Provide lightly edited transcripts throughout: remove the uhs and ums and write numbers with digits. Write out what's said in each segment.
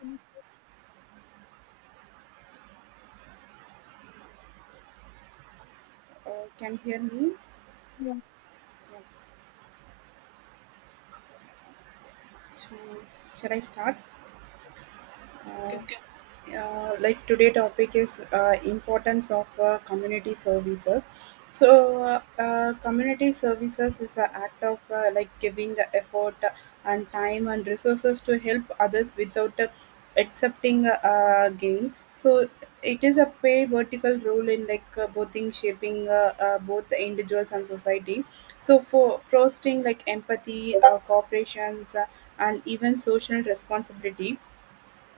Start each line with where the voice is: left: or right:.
left: Yes.
right: Uh, can you hear me?
left: Yes.
right: Yeah. So, shall I start? Uh, like today topic is importance of community services. So community services is an act of like giving the effort and time and resources to help others without accepting a gain. So it is a play vertical role in like both in shaping both the individuals and society, so for fostering like empathy, cooperations, and even social responsibility.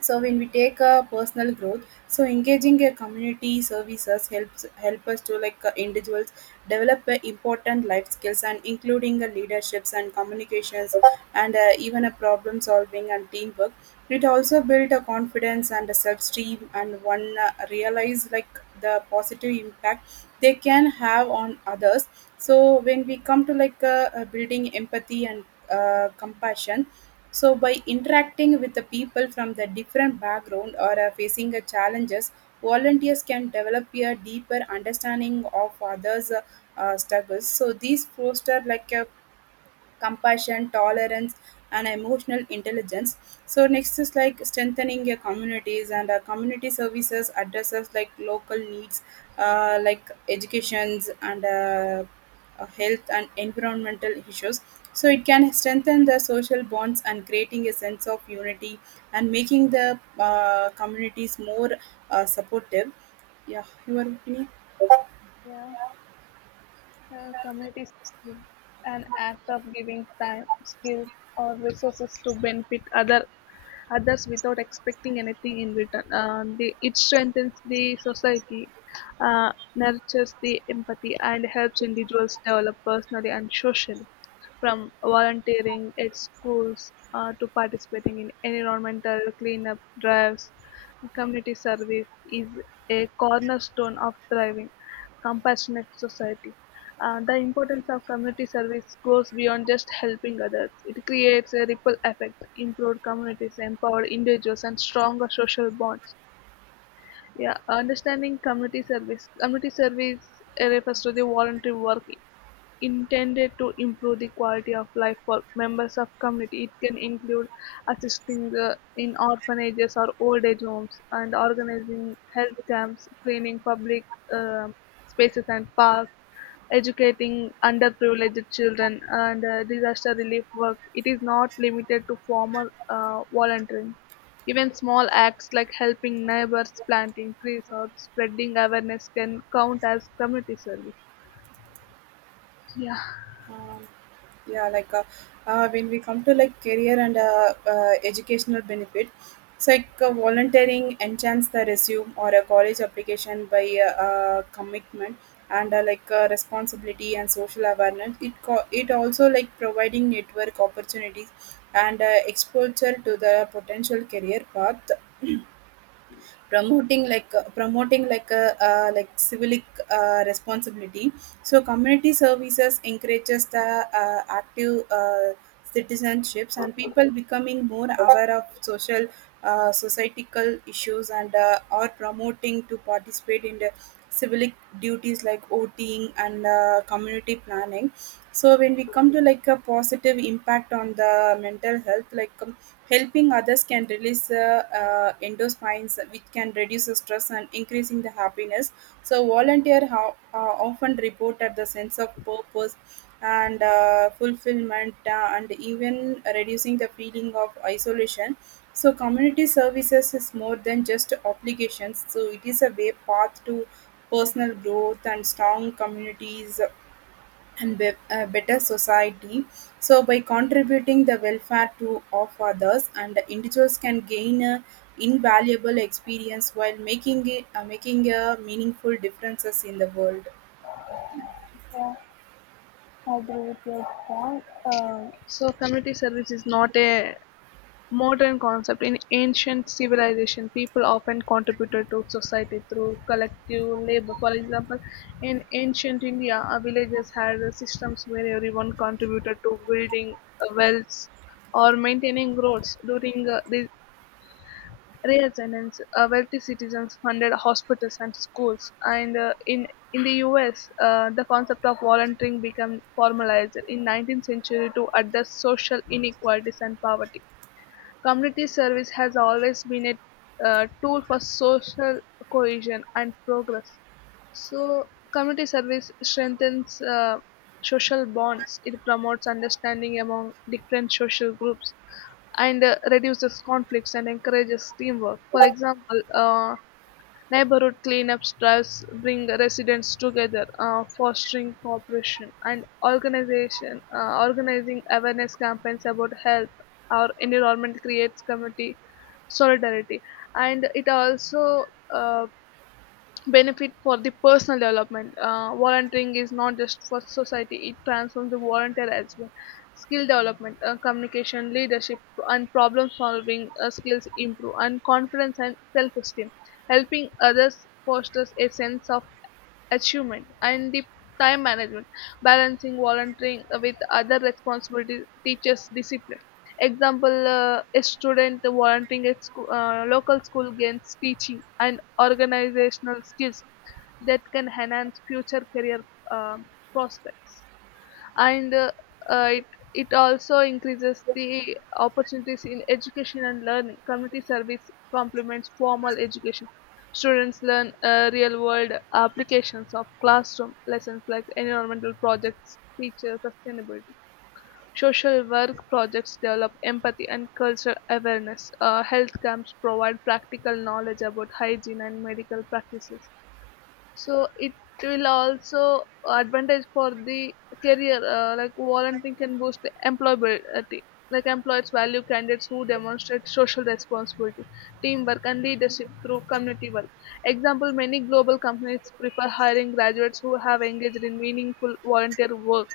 right: So when we take a personal growth, so engaging a community services helps help us to like individuals develop important life skills and including leaderships and communications and even a problem solving and teamwork. It also build a confidence and a self-esteem and one realize like the positive impact they can have on others. So when we come to like building empathy and compassion, so by interacting with the people from the different background or facing the challenges, volunteers can develop a deeper understanding of others' struggles. So these foster like a compassion, tolerance, and emotional intelligence. So next is like strengthening your communities, and community services addresses like local needs, like educations and health and environmental issues. So it can strengthen the social bonds and creating a sense of unity and making the communities more supportive. Yeah, your opinion.
left: Yeah, community is an act of giving time, skills, or resources to benefit others without expecting anything in return. It strengthens the society, nurtures the empathy, and helps individuals develop personally and socially. From volunteering at schools to participating in environmental cleanup drives, community service is a cornerstone of thriving, compassionate society. The importance of community service goes beyond just helping others. It creates a ripple effect, improved communities, empowered individuals, and stronger social bonds. Yeah, understanding community service. Community service refers to the voluntary work intended to improve the quality of life for members of community. It can include assisting in orphanages or old age homes, and organizing health camps, cleaning public um spaces and parks, educating underprivileged children and disaster relief work. It is not limited to formal volunteering. Even small acts like helping neighbors, planting trees, or spreading awareness can count as community service. Yeah,
right: Um, yeah, like when we come to like career and educational benefit, it's like volunteering enchants the resume or a college application by commitment and like responsibility and social awareness. It it also like providing network opportunities and exposure to the potential career path, promoting like a like civic responsibility. So community services encourages the active citizenships, and people becoming more aware of social societal issues and are promoting to participate in the civic duties like voting and community planning. So when we come to like a positive impact on the mental health, like helping others can release endorphins, which can reduce the stress and increasing the happiness. So often reported the sense of purpose and fulfillment, and even reducing the feeling of isolation. So community services is more than just obligations. So it is a way path to personal growth and strong communities and a better society. So, by contributing the welfare to of others, and the individuals can gain a invaluable experience while making a meaningful differences in the world.
left: yeah, I agree with your point. So community service is not a modern concept. In ancient civilization, people often contributed to society through collective labor. For example, in ancient India, villages had systems where everyone contributed to building wells or maintaining roads. During the Renaissance, wealthy citizens funded hospitals and schools. And in the U.S., the concept of volunteering became formalized in 19th century to address social inequalities and poverty. Community service has always been a tool for social cohesion and progress. So, community service strengthens social bonds. It promotes understanding among different social groups and reduces conflicts and encourages teamwork. For example, neighborhood cleanups drives bring residents together, fostering cooperation and organization. Organizing awareness campaigns about health or environment creates community solidarity, and it also uh, benefit for the personal development. Volunteering is not just for society, it transforms the volunteer as well. Skill development, communication, leadership, and problem solving skills improve, and confidence and self esteem. Helping others fosters a sense of achievement and the time management. Balancing volunteering with other responsibilities teaches discipline. Example, a student volunteering at local school gains teaching and organizational skills that can enhance future career um prospects, and uh, it it also increases the opportunities in education and learning. Community service complements formal education. Students learn real world applications of classroom lessons, like environmental projects teacher sustainability. Social work projects develop empathy and cultural awareness. Health camps provide practical knowledge about hygiene and medical practices. So it will also advantage for the career. Like, volunteering can boost the employability. Like, employers value candidates who demonstrate social responsibility, teamwork, and leadership through community work. Example, many global companies prefer hiring graduates who have engaged in meaningful volunteer work.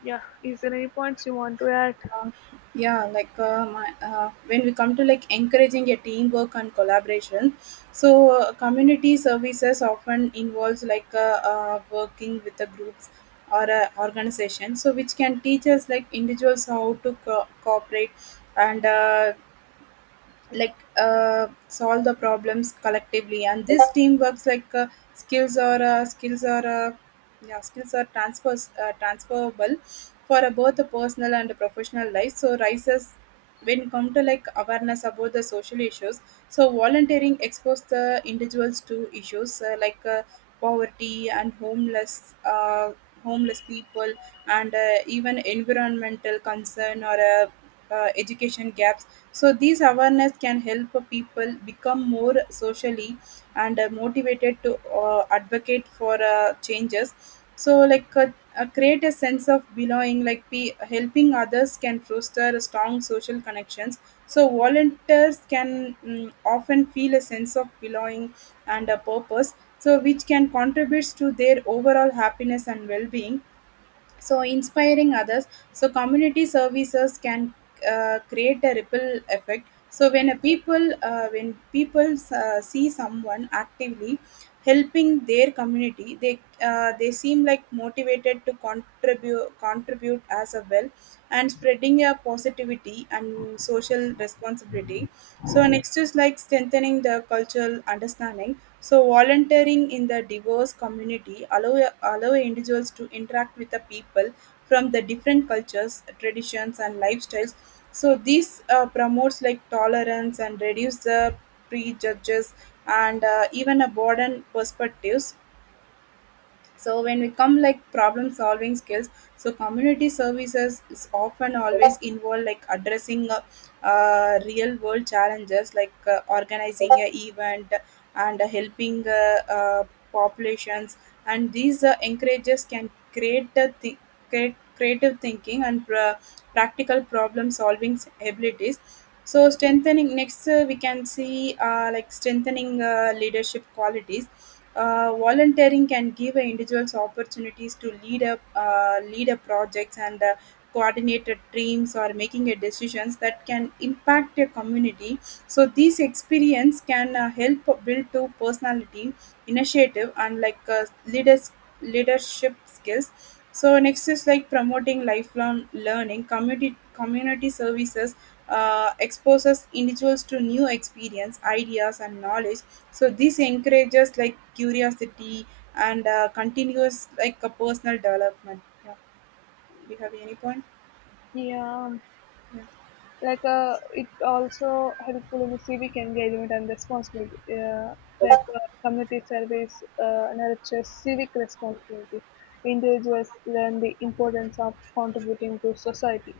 left: Yeah, is there any points you want to add?
right: Uh, yeah, like when we come to like encouraging a teamwork and collaboration, so community services often involves like working with the groups or organization, so which can teach us like individuals how to cooperate and like solve the problems collectively. And this teamwork's like skills are yeah skills are transfers transferable for both the personal and the professional life. So rises when it come to like awareness about the social issues, so volunteering expose the individuals to issues, like poverty and homeless people and even environmental concern or education gaps. So these awareness can help people become more socially and motivated to advocate for changes. So like create a sense of belonging. Helping others can foster strong social connections. So volunteers can often feel a sense of belonging and a purpose. So which can contributes to their overall happiness and well-being. So inspiring others, so community services can create a ripple effect. So when people see someone actively helping their community, they seem like motivated to contribute as a well and spreading a positivity and social responsibility. So next is like strengthening the cultural understanding, so volunteering in the diverse community allow individuals to interact with the people from the different cultures, traditions, and lifestyles. So this promotes like tolerance and reduce the prejudges and even a broaden perspectives. So when we come like problem solving skills, so community services is often always involved like addressing real world challenges like organizing a event and helping populations. And these encourages can create creative thinking and practical problem solving abilities. So strengthening next, we can see like strengthening leadership qualities. Volunteering can give individuals opportunities to lead up projects and coordinate a teams or making a decisions that can impact a community. So these experience can help build to personality initiative and like leadership skills. So next is like promoting lifelong learning. Community services exposes individuals to new experience ideas and knowledge. So this encourages like curiosity and continuous like a personal development. Yeah. Do you have any point?
left: Yeah,
right: Yeah.
left: like it also helpful in civic engagement and responsibility. Like, community service nurtures civic responsibility. Individuals learn the importance of contributing to society,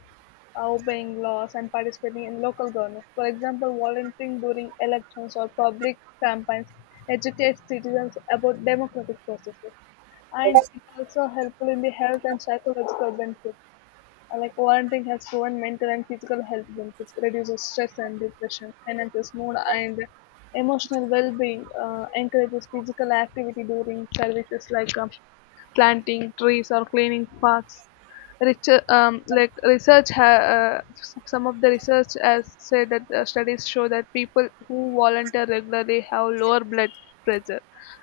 left: obeying laws, and participating in local government. For example, volunteering during elections or public campaigns educates citizens about democratic processes. And it also helpful in the health and psychological benefits. Like, volunteering has proven mental and physical health benefits, reduces stress and depression, enhances mood and emotional well-being, encourages physical activity during services like planting trees or cleaning parks. Like, some of the research has said that studies show that people who volunteer regularly have lower blood pressure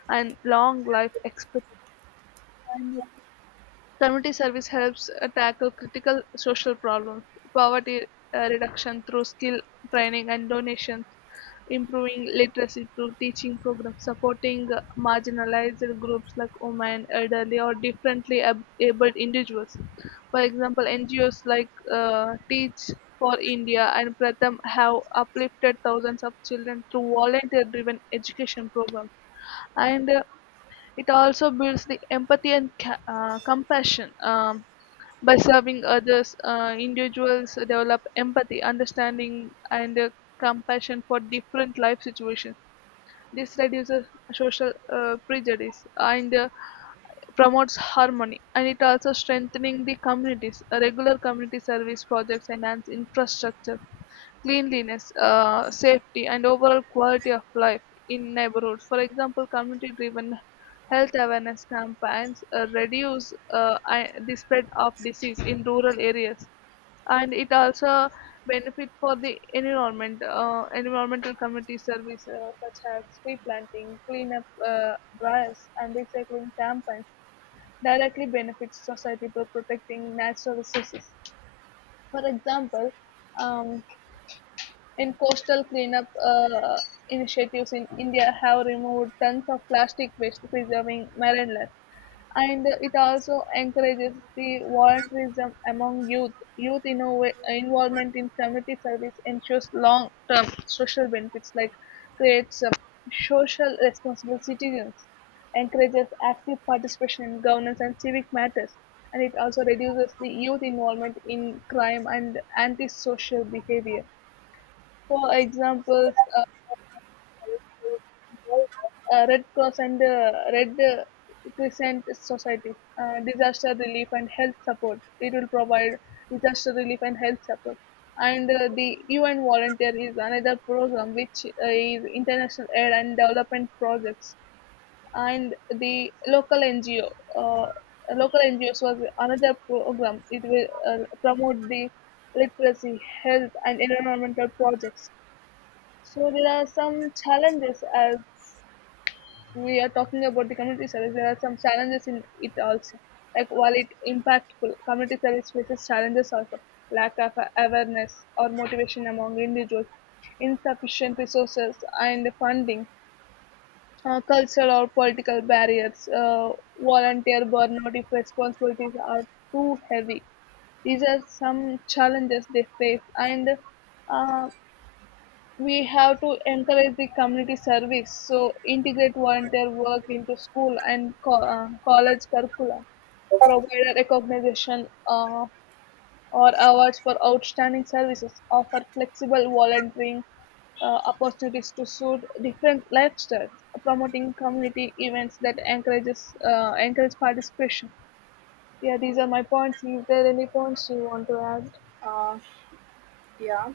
left: and long life expectancy. Community service helps tackle critical social problems: poverty reduction through skill training and donations, improving literacy through teaching programs, supporting marginalized groups like women, elderly, or differently abled individuals. For example, NGOs like Teach for India and Pratham have uplifted thousands of children through volunteer driven education programs. And it also builds the empathy and compassion. By serving others, individuals develop empathy, understanding, and compassion for different life situations. This reduces social prejudice and promotes harmony, and it also strengthening the communities. Regular community service projects enhance infrastructure, cleanliness, safety, and overall quality of life in neighborhoods. For example, community-driven health awareness campaigns reduce the spread of disease in rural areas, and it also benefit for the environment. Environmental community service, such as tree planting, cleanup drives, and recycling campaigns, directly benefits society by protecting natural resources. For example, um, in coastal cleanup initiatives in India have removed tons of plastic waste, preserving marine life. And it also encourages the volunteerism among youth. Youth involvement in community service ensures long-term social benefits, like creates social responsible citizens, encourages active participation in governance and civic matters, and it also reduces the youth involvement in crime and antisocial behavior. For examples, Red Cross and Red Crescent societies, disaster relief and health support. It will provide disaster relief and health support. And the UN Volunteer is another program which is international aid and development projects. And the local NGOs was another program. It will promote the literacy, health, and environmental projects. So there are some challenges. As we are talking about the community service, there are some challenges in it also. Like, while it impactful, community service faces challenges also: lack of awareness or motivation among individuals, insufficient resources and funding, cultural or political barriers, volunteer burnout if responsibilities are too heavy. These are some challenges they face, and uh, we have to encourage the community service, so integrate volunteer work into school and college curricula. Provide a recognition or awards for outstanding services. Offer flexible volunteering opportunities to suit different lifestyles. Promoting community events that encourage participation. Yeah, these are my points. Is there any points you want to add?
right: Uh, yeah.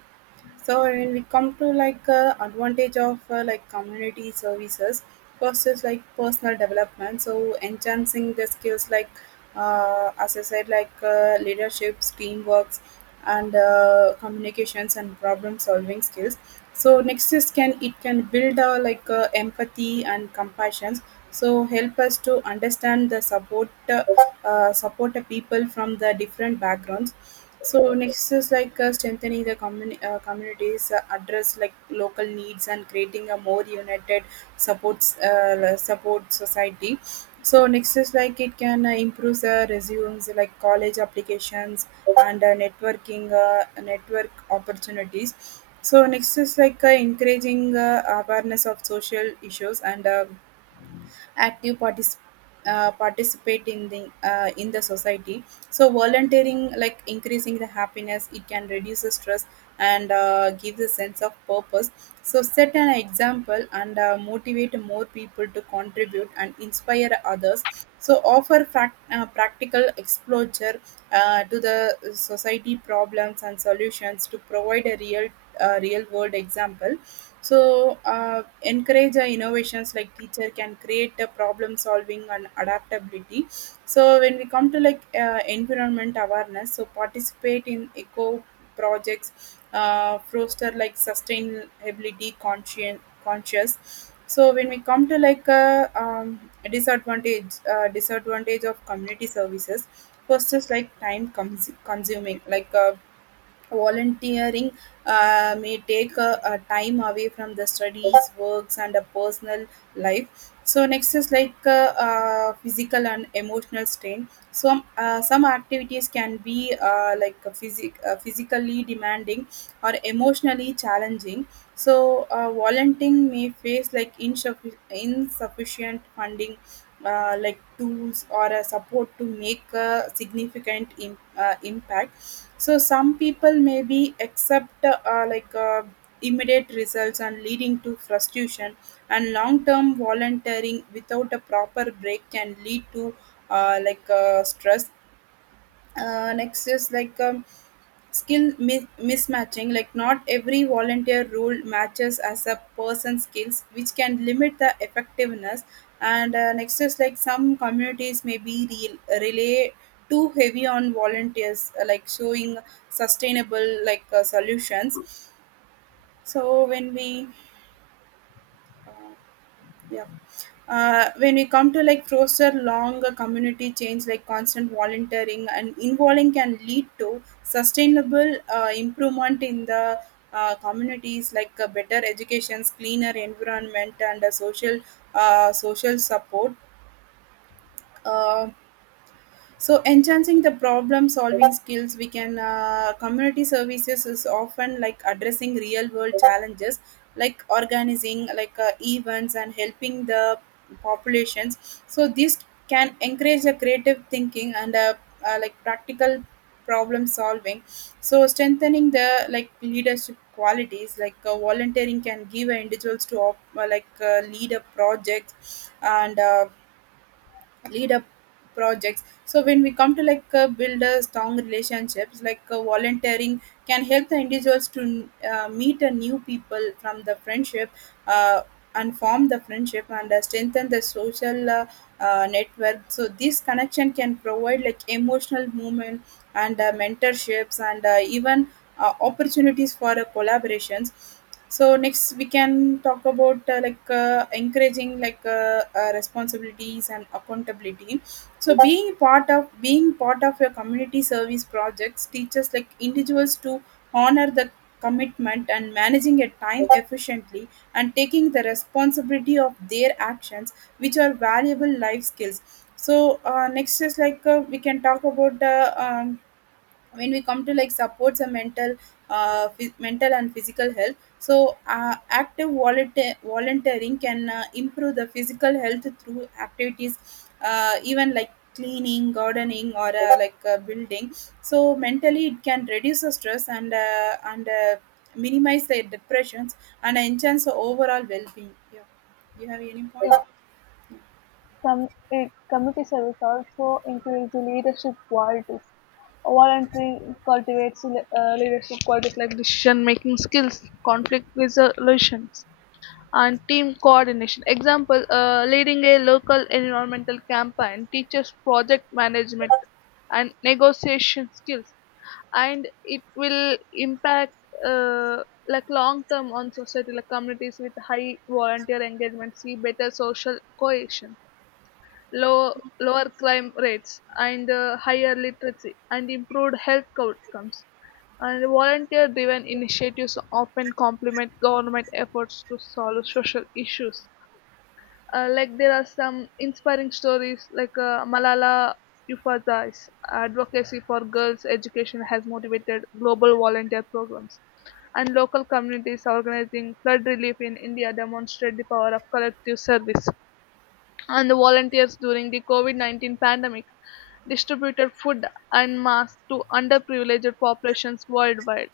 right: So when we come to like advantage of like community services, first is like personal development. So enhancing the skills, like as I said, like leadership, teamworks, and communications and problem solving skills. So next is can it can build like empathy and compassion, so help us to understand the support the people from the different backgrounds. So next is like strengthening the communities, address like local needs and creating a more united support society. So next is like it can improve the resumes like college applications and network opportunities. So next is like encouraging awareness of social issues and active participate in the society. So volunteering like increasing the happiness, it can reduce the stress and gives a sense of purpose. So set an example and motivate more people to contribute and inspire others. So offer practical exposure to the society problems and solutions to provide a real world example. So encourage innovations like teacher can create a problem solving and adaptability. So when we come to like environment awareness, so participate in eco projects, foster like sustainability conscious. So when we come to like disadvantage disadvantage of community services, first is like consuming, like volunteering may take a time away from the studies works and a personal life. So next is like physical and emotional strain. Some Some activities can be like a physically demanding or emotionally challenging. So volunteering may face like insufficient funding, like tools or a support to make a significant impact. So some people maybe accept like immediate results and leading to frustration. And long-term volunteering without a proper break can lead to like stress. Next is like mismatching, like not every volunteer role matches as a person's skills which can limit the effectiveness. And next is like some communities may be relay too heavy on volunteers, like showing sustainable like solutions. So when we uh, yeah when we come to like closer, long community change, like constant volunteering and involving can lead to sustainable improvement in the communities, like better educations cleaner environment and social support. Uh, so, enhancing the problem solving skills, we can community services is often like addressing real world challenges, like organizing like events and helping the populations. So, this can encourage the creative thinking and like practical problem solving. So, strengthening the like leadership qualities, like volunteering can give individuals to like lead a project and lead up projects. So when we come to like build a strong relationships, like volunteering can help the individuals to meet a new people from the friendship uh, and form the friendship and strengthen the social network. So this connection can provide like emotional movement and mentorships and even opportunities for collaborations. So next we can talk about like encouraging like responsibilities and accountability. So being part of your community service projects teaches like individuals to honor the commitment and managing your time efficiently and taking the responsibility of their actions, which are valuable life skills. So next is like we can talk about the um when we come to like supports and mental mental and physical health. So active volunteer- volunteering can improve the physical health through activities, even like cleaning gardening or like building. So mentally it can reduce the stress and minimize the depressions and enhance the overall well-being. Yeah. Do you have any point?
left: Yeah. Com- Community service also includes the leadership qualities. Volunteering cultivates leadership qualities like decision making skills, conflict resolutions, and team coordination. Example, leading a local environmental campaign teaches project management and negotiation skills, and it will impact, uh, like, long term on society. Like, communities with high volunteer engagement see better social cohesion, low, lower crime rates, and higher literacy and improved health outcomes. And volunteer driven initiatives often complement government efforts to solve social issues. Like, there are some inspiring stories, like Malala Yousafzai's advocacy for girls' education has motivated global volunteer programs, and local communities organizing flood relief in India demonstrate the power of collective service, and the volunteers during the COVID-19 pandemic distributed food and masks to underprivileged populations worldwide.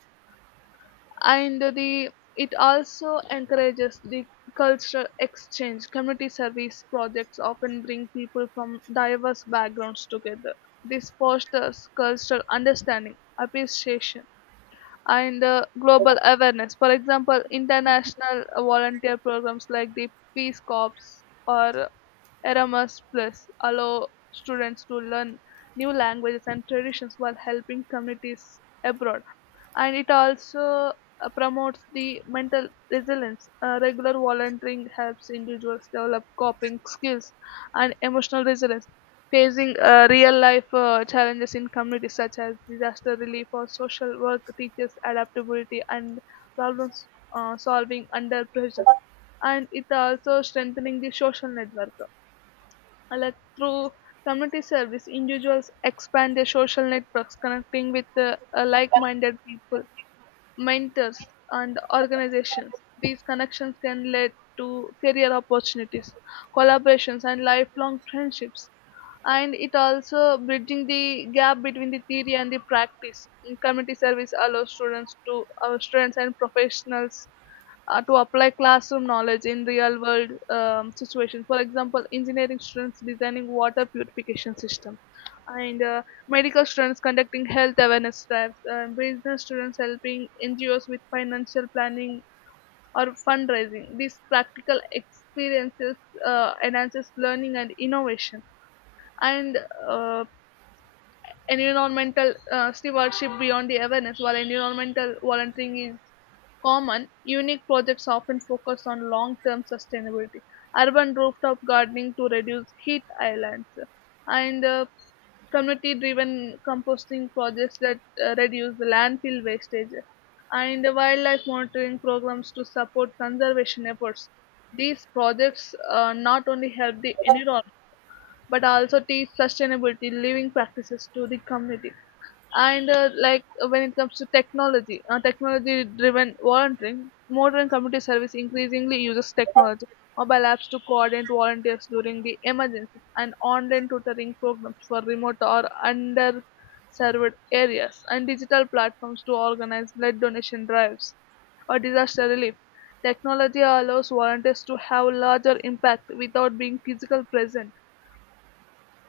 left: And the it also encourages the cultural exchange. Community service projects often bring people from diverse backgrounds together. This fosters cultural understanding, appreciation, and global awareness. For example, international volunteer programs like the Peace Corps or Erasmus Plus allow students to learn new languages and traditions while helping communities abroad. And it also promotes the mental resilience. Regular volunteering helps individuals develop coping skills and emotional resilience, facing real life challenges in communities such as disaster relief or social work, teaches adaptability and problem solving under pressure. And it also strengthening the social network. Like, through community service, individuals expand their social networks, connecting with like-minded people, mentors, and organizations. These connections can lead to career opportunities, collaborations, and lifelong friendships. And it also bridging the gap between the theory and the practice. In community service allows students to our students and professionals to apply classroom knowledge in real world situations. For example, engineering students designing water purification system, and medical students conducting health awareness drives, business students helping NGOs with financial planning or fundraising. These practical experiences enhances learning and innovation. And uh, environmental stewardship beyond the awareness. While environmental volunteering is common, unique projects often focus on long term sustainability. Urban rooftop gardening to reduce heat islands, and community driven composting projects that reduce the landfill wastage, and wildlife monitoring programs to support conservation efforts. These projects not only help the environment but also teach sustainability living practices to the community. And like, when it comes to technology, technology driven volunteering, modern community service increasingly uses technology: mobile apps to coordinate volunteers during the emergencies, and online tutoring programs for remote or underserved areas, and digital platforms to organize blood donation drives or disaster relief. Technology allows volunteers to have larger impact without being physically present,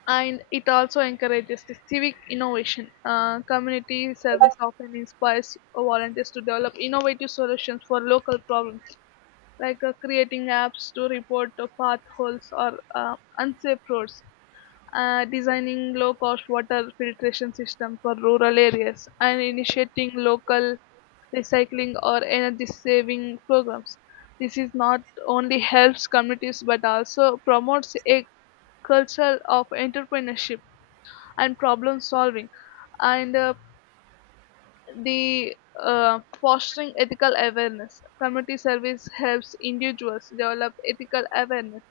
left: and it also encourages the civic innovation. Community service often inspires volunteers to develop innovative solutions for local problems, like creating apps to report potholes or unsafe roads, designing low-cost water filtration systems for rural areas, and initiating local recycling or energy-saving programs. This is not only helps communities but also promotes a culture of entrepreneurship and problem solving. And uh, the uh, fostering ethical awareness, community service helps individuals develop ethical awareness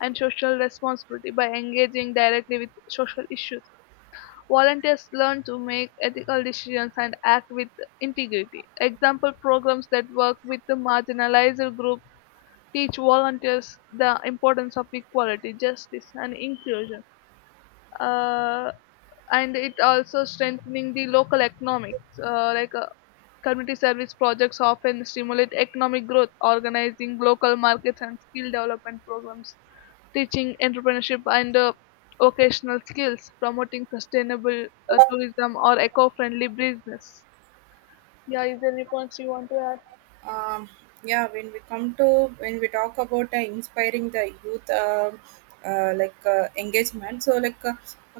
left: and social responsibility by engaging directly with social issues. Volunteers learn to make ethical decisions and act with integrity. Example, programs that work with the marginalized group teach volunteers the importance of equality, justice, and inclusion. uh, and it also strengthening the local economics. Like, community service projects often stimulate economic growth: organizing local markets and skill development programs, teaching entrepreneurship and vocational skills, promoting sustainable tourism or eco-friendly business. Yeah, is there any points you want to add?
right: um, yeah, when we come to when we talk about inspiring the youth, like engagement, so like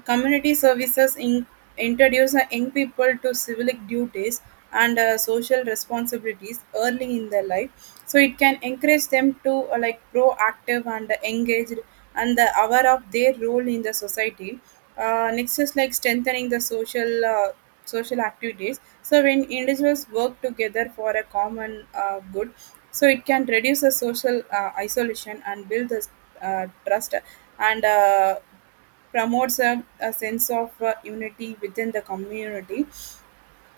right: community services introduce young people to civic duties and social responsibilities early in their life. So it can encourage them to like proactive and engaged and the aware of their role in the society. Next is like strengthening the social social activities. So when individuals work together for a common good, so it can reduce the social isolation and build the trust and promotes a sense of unity within the community.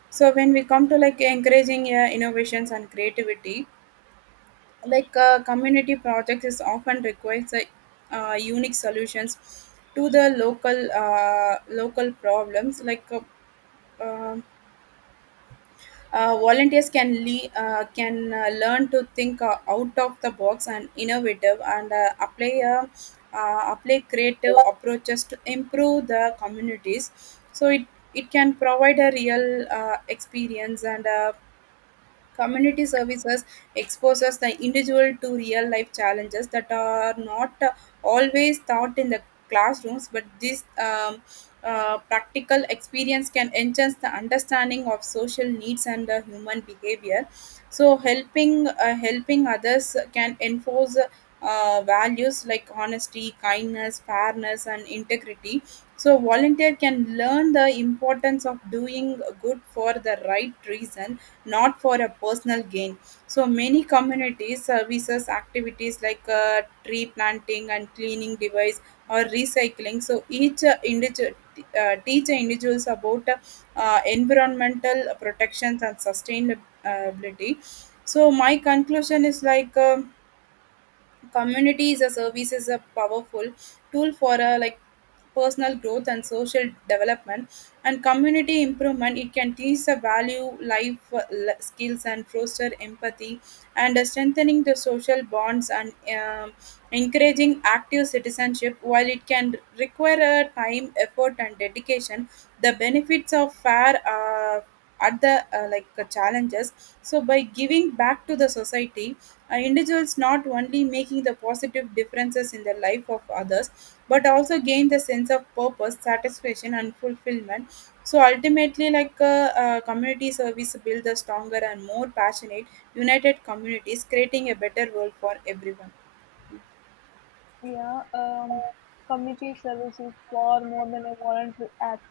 right: So when we come to like encouraging innovations and creativity, like community projects is often requires unique solutions to the local problems, like um volunteers can learn to think out of the box and innovative and apply apply creative approaches to improve the communities. So it can provide a real experience. And community services exposes the individual to real life challenges that are not always taught in the classrooms, but this practical experience can enhance the understanding of social needs and human behavior. So, helping others can enforce values like honesty, kindness, fairness, and integrity. So, volunteer can learn the importance of doing good for the right reason, not for a personal gain. So many community services activities, like tree planting and cleaning device or recycling. So each individual teach individuals about environmental protections and sustainability. So my conclusion is like. Community is a service is a powerful tool for a like personal growth and social development and community improvement. It can teach the value life skills and foster empathy and strengthening the social bonds and um, encouraging active citizenship. While it can require a time effort and dedication, the benefits of fair at the like challenges. So by giving back to the society, individuals not only making the positive differences in the life of others but also gain the sense of purpose satisfaction and fulfillment. So ultimately, like community service build a stronger and more passionate united communities creating a better world for everyone.
left: Yeah. Community service is far more than a voluntary act.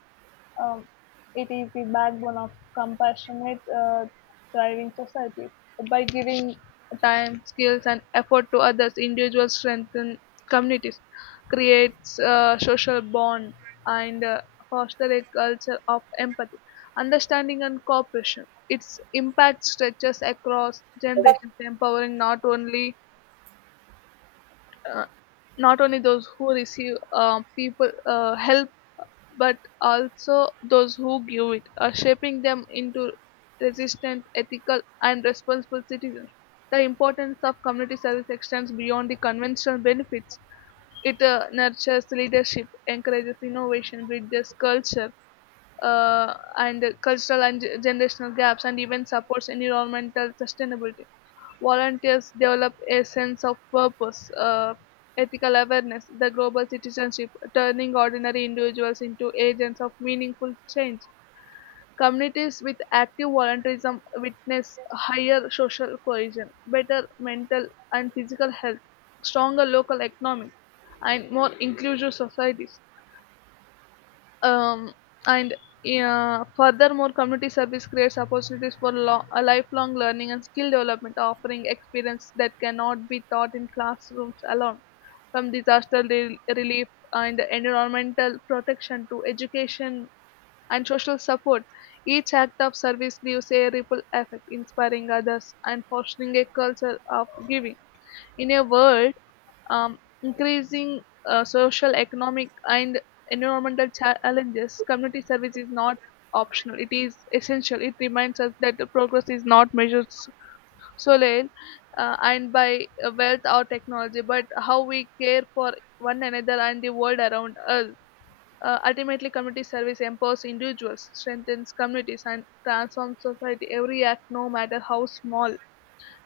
left: Um, it is the backbone of compassionate, thriving societies. By giving time, skills, and effort to others, individuals strengthen communities, creates a social bond, and foster a culture of empathy, understanding, and cooperation. Its impact stretches across generations, empowering uh, not only those who receive people help, but also those who give it, shaping them into resistant, ethical, and responsible citizens. The importance of community service extends beyond the conventional benefits. It nurtures leadership, encourages innovation, bridges culture and cultural and generational gaps, and even supports environmental sustainability. Volunteers develop a sense of purpose, ethical awareness, the global citizenship, turning ordinary individuals into agents of meaningful change. Communities with active volunteerism witness higher social cohesion, better mental and physical health, stronger local economies, and more inclusive societies. Um, and Yeah, furthermore, community service creates opportunities for a lifelong learning and skill development, offering experience that cannot be taught in classrooms alone, from disaster relief and environmental protection to education and social support. Each act of service leaves a ripple effect, inspiring others and fostering a culture of giving. In a world increasing social, economic, and environmental challenges, community service is not optional. It is essential. It reminds us that the progress is not measured solely and by wealth or technology, but how we care for one another and the world around us. Ultimately, community service empowers individuals, strengthens communities, and transforms society. Every act, no matter how small,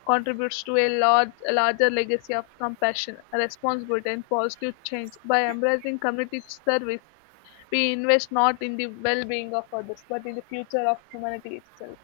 left: contributes to a larger legacy of compassion, responsibility, and positive change. By embracing community service, we invest not in the well-being of others, but in the future of humanity itself.